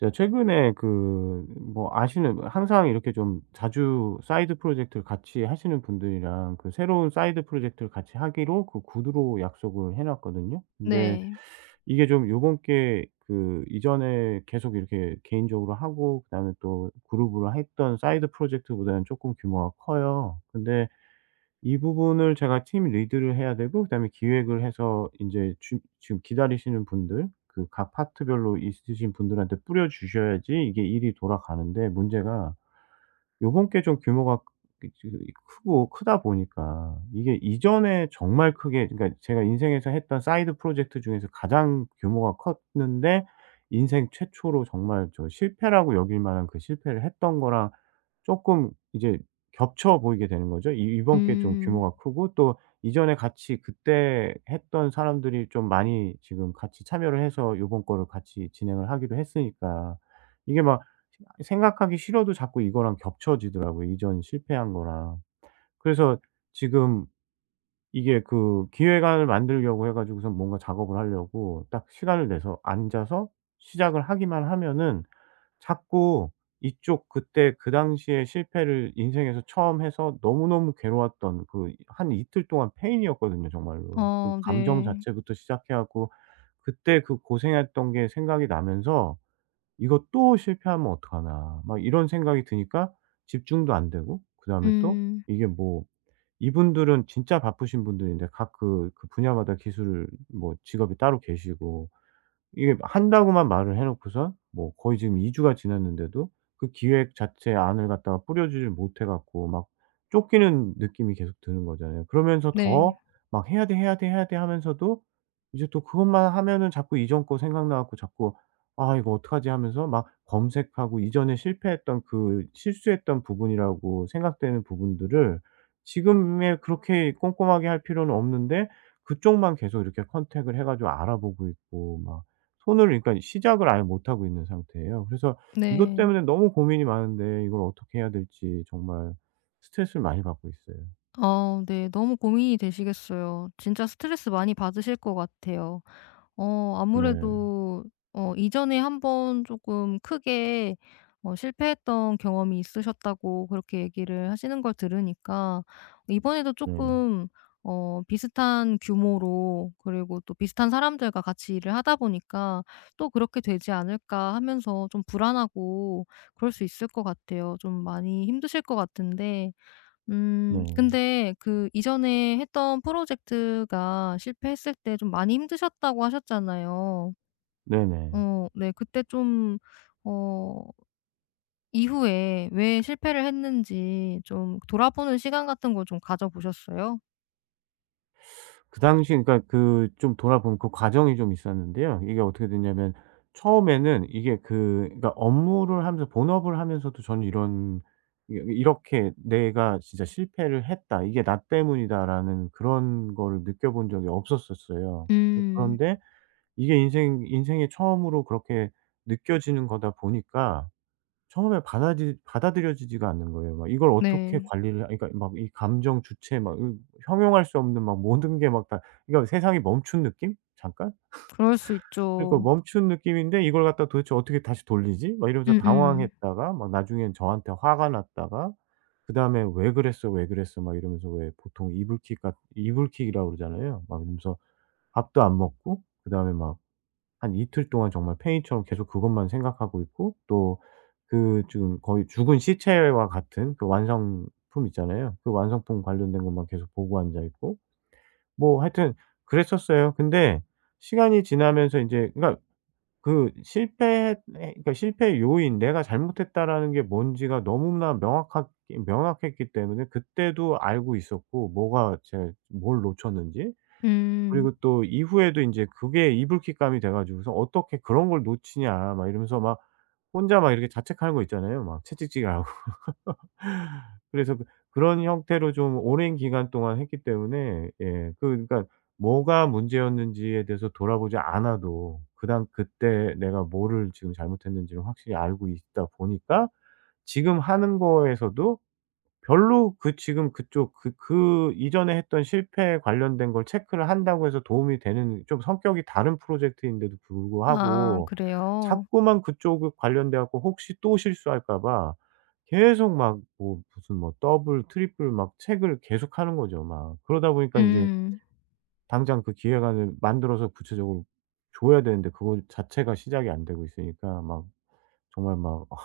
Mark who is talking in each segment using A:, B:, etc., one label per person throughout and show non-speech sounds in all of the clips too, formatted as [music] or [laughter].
A: 제가 최근에 그 뭐 아시는, 항상 이렇게 좀 자주 사이드 프로젝트를 같이 하시는 분들이랑 그 새로운 사이드 프로젝트를 같이 하기로 그 구두로 약속을 해 놨거든요. 근데
B: 네.
A: 이게 좀 요번 게 그 이전에 계속 이렇게 개인적으로 하고 그다음에 또 그룹으로 했던 사이드 프로젝트보다는 쪼끔 규모가 커요. 근데 이 부분을 제가 팀 리드를 해야 되고, 그다음에 기획을 해서 인제 주 지금 기다리시는 분들, 그 각 파트별로 있으신 분들한테 뿌려 주셔야지 이게 일이 돌아가는데, 문제가 요번 게 좀 규모가 크- 크고, 크다 보니까 이게 이전에 정말 크게, 그러니까 제가 인생에서 했던 사이드 프로젝트 중에서 가장 규모가 컸는데, 인생 최초로 정말 저 실패라고 여길 만한 그 실패를 했던 거랑 쪼끔 이제 겹쳐 보이게 되는 거죠. 이 이번 게 좀
B: 음.
A: 규모가 크고, 또 이전에 같이 그때 했던 사람들이 좀 많이 지금 같이 참여를 해서 요번 거를 같이 진행을 하기로 했으니까 이게 막 생각하기 싫어도 자꾸 이거랑 겹쳐지더라고요, 이전 실패한 거랑. 그래서 지금 이게 그 기획안을 만들려고 해 가지고선 뭔가 작업을 하려고 딱 시간을 내서 앉아서 시작을 하기만 하면은 자꾸 이쪽 그때 그 당시에 실패를 인생에서 처음 해서 너무너무 괴로웠던, 그 한 이틀 동안 페인이었거든요, 정말로. 그 감정
B: 네.
A: 자체부터 시작해 갖고 그때 그 고생했던 게 생각이 나면서 '이거 또 실패하면 어떡하나.' 막 이런 생각이 드니까 집중도 안 되고, 그다음에 또
B: 음.
A: 이게 뭐 이분들은 진짜 바쁘신 분들인데, 각 그 분야마다 기술 뭐 직업이 따로 계시고, 이게 한다고만 말을 해 놓고서 뭐 거의 지금 2주 주가 지났는데도 그 기획 자체 안을 갖다가 뿌려주질 못해 갖고 막 쫓기는 느낌이 계속 드는 거잖아요. 그러면서
B: 네.
A: 더 막 '해야 돼, 해야 돼, 해야 돼.' 하면서도 이제 또 그것만 하면은 자꾸 이전 거 생각나 갖고 자꾸 '아, 이거 어떡하지?' 하면서 막 검색하고, 이전에 실패했던 그 실수했던 부분이라고 생각되는 부분들을 지금에 그렇게 꼼꼼하게 할 필요는 없는데 그쪽만 계속 이렇게 컨택을 해 가지고 알아보고 있고, 막 손을, 그러니까 시작을 아예 못 하고 있는 상태예요. 그래서 이것
B: 네.
A: 때문에 너무 고민이 많은데 이걸 어떻게 해야 될지 정말 스트레스를 많이 받고 있어요.
B: 네. 너무 고민이 되시겠어요. 진짜 스트레스 많이 받으실 것 같아요.
A: 네.
B: 아무래도 이전에 한번 조금 크게 실패했던 경험이 있으셨다고 그렇게 얘기를 하시는 걸 들으니까 이번에도
A: 네.
B: 조금 비슷한 규모로 그리고 또 비슷한 사람들과 같이 일을 하다 보니까 '또 그렇게 되지 않을까.' 하면서 좀 불안하고 그럴 수 있을 것 같아요. 좀 많이 힘드실 것 같은데
A: 네.
B: 근데 그 이전에 했던 프로젝트가 실패했을 때 좀 많이 힘드셨다고 하셨잖아요.
A: 네네.
B: 네. 그때 좀 어 이후에 왜 실패를 했는지 좀 돌아보는 시간 같은 거 좀 가져 보셨어요?
A: 그 당시, 그러니까 그 좀 돌아보면 그 과정이 좀 있었는데요. 이게 어떻게 됐냐면 처음에는 이게 그, 그러니까 업무를 하면서, 본업을 하면서도 저는 이런, 이 이렇게 '내가 진짜 실패를 했다. 이게 나 때문이다.'라는 그런 거를 느껴본 적이 없었었어요. 그
B: 음.
A: 그런데 이게 인생의 처음으로 그렇게 느껴지는 거다 보니까 처음에 받아들여지지가 않는 거예요. 막 이걸 어떻게
B: 네.
A: 관리를 하, 그러니까 막 이 감정 주체, 막 형용할 수 없는, 막 모든 게 막 다, 그러니까 세상이 멈춘 느낌? 잠깐?
B: 그럴 수
A: 그러니까
B: 있죠.
A: 멈춘 느낌인데 '이걸 갖다 도대체 어떻게 다시 돌리지?' 막 이러면서
B: 음음.
A: 당황했다가, 막 나중엔 저한테 화가 났다가 그다음에 "왜 그랬어? 왜 그랬어?" 막 이러면서, 왜 보통 이불킥이라고 그러잖아요. 막 이러면서 밥도 안 먹고 그다음에 막 한 이틀 동안 정말 팽이처럼 계속 그것만 생각하고 있고, 또 그 지금 거의 죽은 시체와 같은 그 완성품 있잖아요. 그 완성품 관련된 것만 계속 보고 앉아 있고, 뭐 하여튼 그랬었어요. 근데 시간이 지나면서 인제, 그러니까 그 실패, 그러니까 실패의 요인, '내가 잘못했다.'라는 게 뭔지가 너무나 명확하게, 명확했기 때문에 그때도 알고 있었고, 뭐가 제가 뭘 놓쳤는지.
B: 음.
A: 그리고 또 이후에도 인제 그게 이불킥감이 돼 가지고서 '어떻게 그런 걸 놓치냐.' 막 이러면서 막 혼자 막 이렇게 자책하는 거 있잖아요. 막 채찍질하고. [laughs] 그래서 그 그런 형태로 좀 오랜 기간 동안 했기 때문에, 예, 그, 그러니까 뭐가 문제였는지에 대해서 돌아보지 않아도 그당 그때 내가 뭐를 지금 잘못했는지를 확실히 알고 있다 보니까 지금 하는 거에서도 별로 그 지금 그쪽 그 이전에 했던 실패에 관련된 걸 체크를 한다고 해서 도움이 되는, 좀 성격이 다른 프로젝트인데도
B: 음. 아
A: 불구하고
B: 그래요?
A: 자꾸만 그쪽에 관련돼 갖고 혹시 또 실수할까 봐 계속 막 뭐 무슨 뭐 더블 트리플 막 체크를 계속하는 거죠, 막. 그러다 보니까 인제
B: 음.
A: 당장 그 기획안을 만들어서 구체적으로 줘야 되는데 그거 자체가 시작이 안 되고 있으니까, 막 정말 막, 아,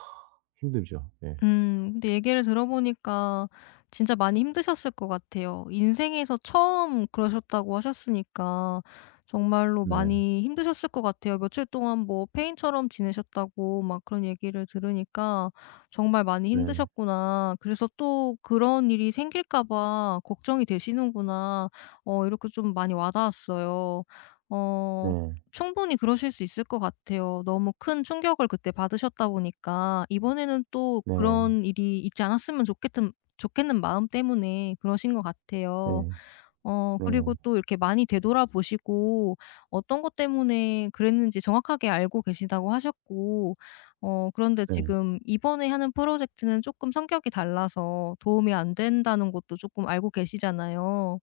A: 힘들죠. 네.
B: 근데 얘기를 들어보니까 진짜 많이 힘드셨을 것 같아요. 인생에서 처음 그러셨다고 하셨으니까 정말로
A: 네.
B: 많이 힘드셨을 것 같아요. 며칠 동안 뭐 페인처럼 지내셨다고 막 그런 얘기를 들으니까 '정말 많이
A: 네.
B: 힘드셨구나. 그래서 또 그런 일이 생길까 봐 걱정이 되시는구나.' 이렇게 좀 많이 와 닿았어요. 어
A: 네.
B: 충분히 그러실 수 있을 것 같아요. 너무 큰 충격을 그때 받으셨다 보니까 이번에는 또
A: 네.
B: 그런 일이 있지 않았으면 좋겠은 좋겠는 마음 때문에 그러신 것 같아요.
A: 네.
B: 그리고
A: 네.
B: 또 이렇게 많이 되돌아보시고 어떤 것 때문에 그랬는지 정확하게 알고 계시다고 하셨고 그런데
A: 네.
B: 지금 이번에 하는 프로젝트는 조금 성격이 달라서 도움이 안 된다는 것도 조금 알고 계시잖아요.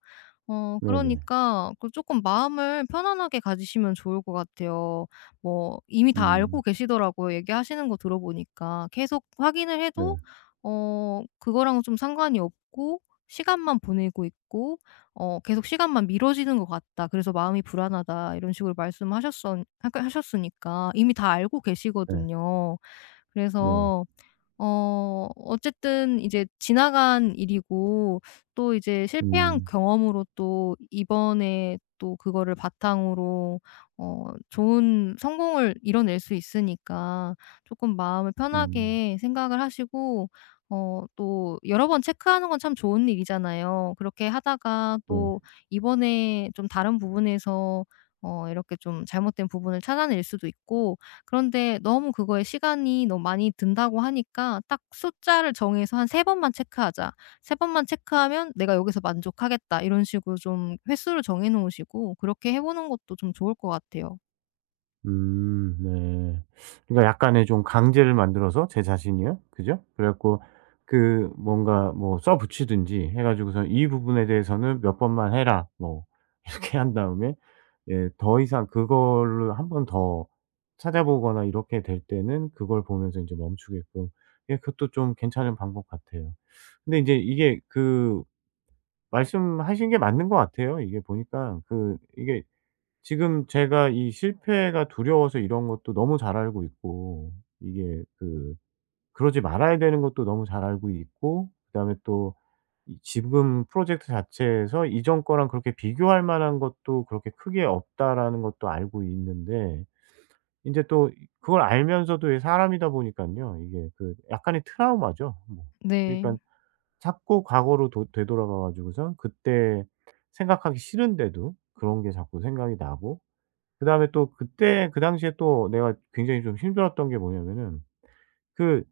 A: 네네.
B: 그러니까 그금 마음을 편안하게 가지시면 좋을 것 같아요. 뭐 이미 다 알고
A: 음.
B: 계시더라고요, 얘기하시는 거 들어보니까. 계속 확인을 해도
A: 네.
B: 그거랑은 좀 상관이 없고 시간만 보내고 있고 계속 시간만 미뤄지는 것 같다. 그래서 마음이 불안하다. 이런 식으로 말씀하셨 하셨으니까 이미 다 알고
A: 네.
B: 계시거든요.
A: 네.
B: 그래서 어쨌든 이제 지나간 일이고 또 이제 실패한
A: 음.
B: 경험으로 또 이번에 또 그거를 바탕으로 좋은 성공을 이뤄낼 수 있으니까 조금 마음을
A: 음.
B: 편하게 생각을 하시고 또 여러 번 체크하는 건 참 좋은 일이잖아요. 그렇게 하다가
A: 네.
B: 또 이번에 좀 다른 부분에서 이렇게 좀 잘못된 부분을 찾아낼 수도 있고 그런데 너무 그거에 시간이 너무 많이 든다고 하니까 딱 숫자를 정해서 한 세 번만 체크하자. 세 번만 체크하면 '내가 여기서 만족하겠다.' 이런 식으로 좀 횟수를 정해 놓으시고 그렇게 해 보는 것도 좀 좋을 것 같아요.
A: 음. 네. 그러니까 약간의 좀 강제를 만들어서 제 자신이요. 그죠? 그래 갖고 그 뭔가 뭐 써 붙이든지 해 가지고서 "이 부분에 대해서는 몇 번만 해라." 뭐 [laughs] 이렇게 한 다음에 예 더 이상 그걸로 한 번 더 찾아보거나 이렇게 될 때는 그걸 보면서 이제 멈추게끔. 예, 그것도 좀 괜찮은 방법 같아요. 근데 이제 이게 그 말씀하신 게 맞는 것 같아요. 이게 보니까 그 이게 지금 제가 이 실패가 두려워서 이런 것도 너무 잘 알고 있고, 이게 그 그러지 말아야 되는 것도 너무 잘 알고 있고, 그다음에 또 이 지금 프로젝트 자체에서 이전 거랑 그렇게 비교할 만한 것도 그렇게 크게 없다라는 것도 알고 있는데, 인제 또 이 그걸 알면서도 이 사람이다 보니깐요, 이게 그 약간의 트라우마죠, 뭐.
B: 네.
A: 그러니깐 자꾸 과거로 도 되돌아가 가지고서 그때 생각하기 싫은데도 그런 게 자꾸 생각이 나고, 그다음에 또 그때 그 당시에 또 내가 굉장히 좀 힘들었던 게 뭐냐면은 그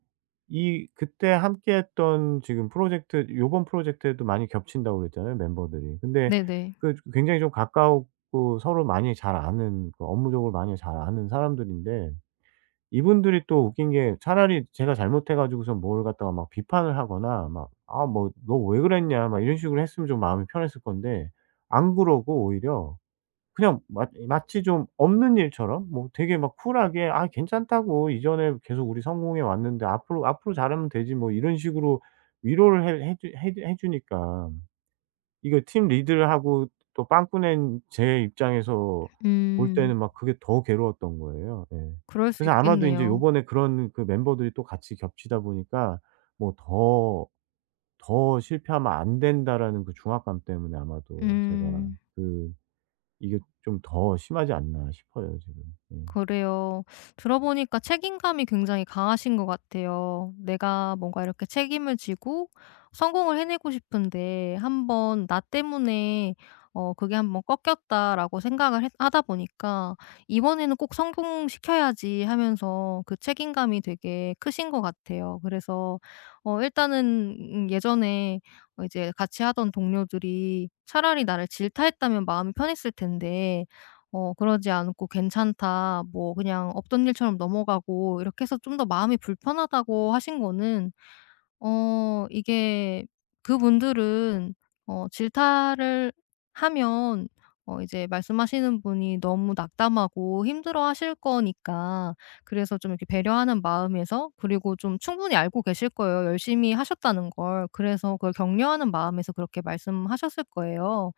A: 이 그때 함께 했던 지금 프로젝트, 요번 프로젝트에도 많이 겹친다고 그랬잖아요, 멤버들이. 근데
B: 네네.
A: 그 굉장히 좀 가까웠고 서로 많이 잘 아는, 그 업무적으로 많이 잘 아는 사람들인데, 이분들이 또 웃긴 게 차라리 제가 잘못해 가지고서 뭘 갖다가 막 비판을 하거나 막 "아 뭐 너 왜 그랬냐." 막 이런 식으로 했으면 좀 마음이 편했을 건데, 안 그러고 오히려 그냥 마 마치 좀 없는 일처럼, 뭐 되게 막 쿨하게 "아 괜찮다고. 이전에 계속 우리 성공해 왔는데 앞으로, 앞으로 잘하면 되지." 뭐 이런 식으로 위로를 해 해주 해 해 주니까 이게 팀 리드를 하고 또 빵꾸낸 제 입장에서 볼
B: 음.
A: 때는 막 그게 더 괴로웠던 거예요. 예.
B: 그럴 수
A: 그래서 아마도 인제
B: 있겠네요.
A: 요번에 그런 그 멤버들이 또 같이 겹치다 보니까 뭐 더, '더 실패하면 안 된다.'라는 그 중압감 때문에 아마도 제가
B: 음.
A: 그 이게 좀 더 심하지 않나 싶어요 지금. 예.
B: 그래요. 들어보니까 책임감이 굉장히 강하신 것 같아요. 내가 뭔가 이렇게 책임을 지고 성공을 해내고 싶은데 한번 나 때문에 그게 한번 꺾였다라고 생각을 하다 보니까 이번에는 꼭 성공시켜야지 하면서 그 책임감이 되게 크신 것 같아요. 그래서 일단은 예전에 이제 같이 하던 동료들이 차라리 나를 질타했다면 마음이 편했을 텐데 그러지 않고 "괜찮다." 뭐 그냥 없던 일처럼 넘어가고 이렇게 해서 좀 더 마음이 불편하다고 하신 거는 이게 그분들은 질타를 하면 이제 말씀하시는 분이 너무 낙담하고 힘들어하실 거니까 그래서 좀 이렇게 배려하는 마음에서 그리고 좀 충분히 알고 계실 거예요 열심히 하셨다는 걸. 그래서 그걸 격려하는 마음에서 그렇게 말씀하셨을 거예요.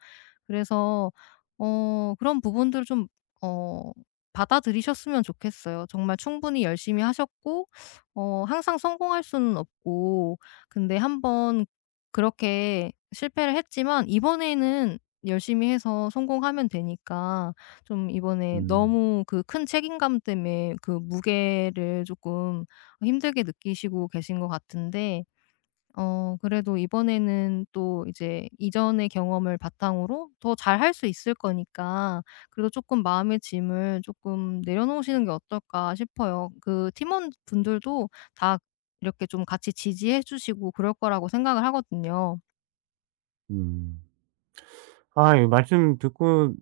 B: 그래서 그런 부분들을 좀 어 받아들이셨으면 좋겠어요. 정말 충분히 열심히 하셨고 항상 성공할 수는 없고 근데 한 번 그렇게 실패를 했지만 이번에는 열심히 해서 성공하면 되니까 좀 이번에
A: 음.
B: 너무 그 큰 책임감 때문에 그 무게를 조금 힘들게 느끼시고 계신 것 같은데 그래도 이번에는 또 이제 이전의 경험을 바탕으로 더 잘할 수 있을 거니까 그래도 조금 마음의 짐을 조금 내려놓으시는 게 어떨까 싶어요. 그 팀원분들도 다 이렇게 좀 같이 지지해 주시고 그럴 거라고 생각을 하거든요.
A: 음. 아, 이 말씀 듣고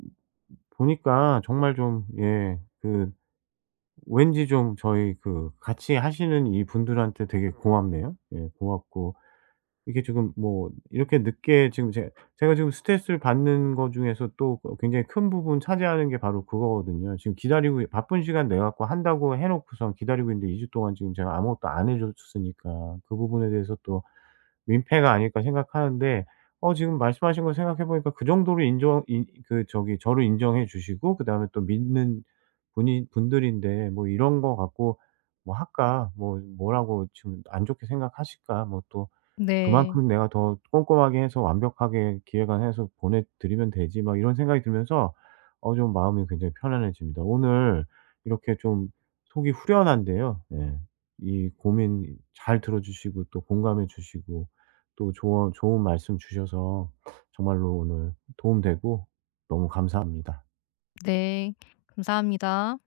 A: 보니까 정말 좀예그 왠지 좀 저희 그 같이 하시는 이 분들한테 되게 고맙네요. 예, 고맙고 이게 지금 뭐 이렇게 늦게 지금 제 제가 지금 스트레스를 받는 거 중에서 또 어 굉장히 큰 부분 차지하는 게 바로 그거거든요. 지금 기다리고 바쁜 시간 내 갖고 한다고 해 놓고선 기다리고 있는데 2주 동안 지금 제가 아무것도 안 해 줬으니까 그 부분에 대해서 또 민폐가 아닐까 생각하는데, 어 지금 말씀하신 걸 생각해 보니까 그 정도로 인정, 인 그 저기 저를 인정해 주시고 그다음에 또 믿는 분이 분들인데 뭐 이런 거 갖고 뭐 할까, 뭐 뭐라고 지금 안 좋게 생각하실까, 뭐 또
B: 네.
A: 그만큼 내가 더 꼼꼼하게 해서 완벽하게 기획안해서 보내 드리면 되지, 막 이런 생각이 들면서 어 좀 마음이 굉장히 편안해집니다, 오늘. 이렇게 좀 속이 후련한데요. 예. 이 고민 잘 들어 주시고 또 공감해 주시고 또 조언 좋은 말씀 주셔서 정말로 오늘 도움되고 너무 감사합니다.
B: 네. 감사합니다.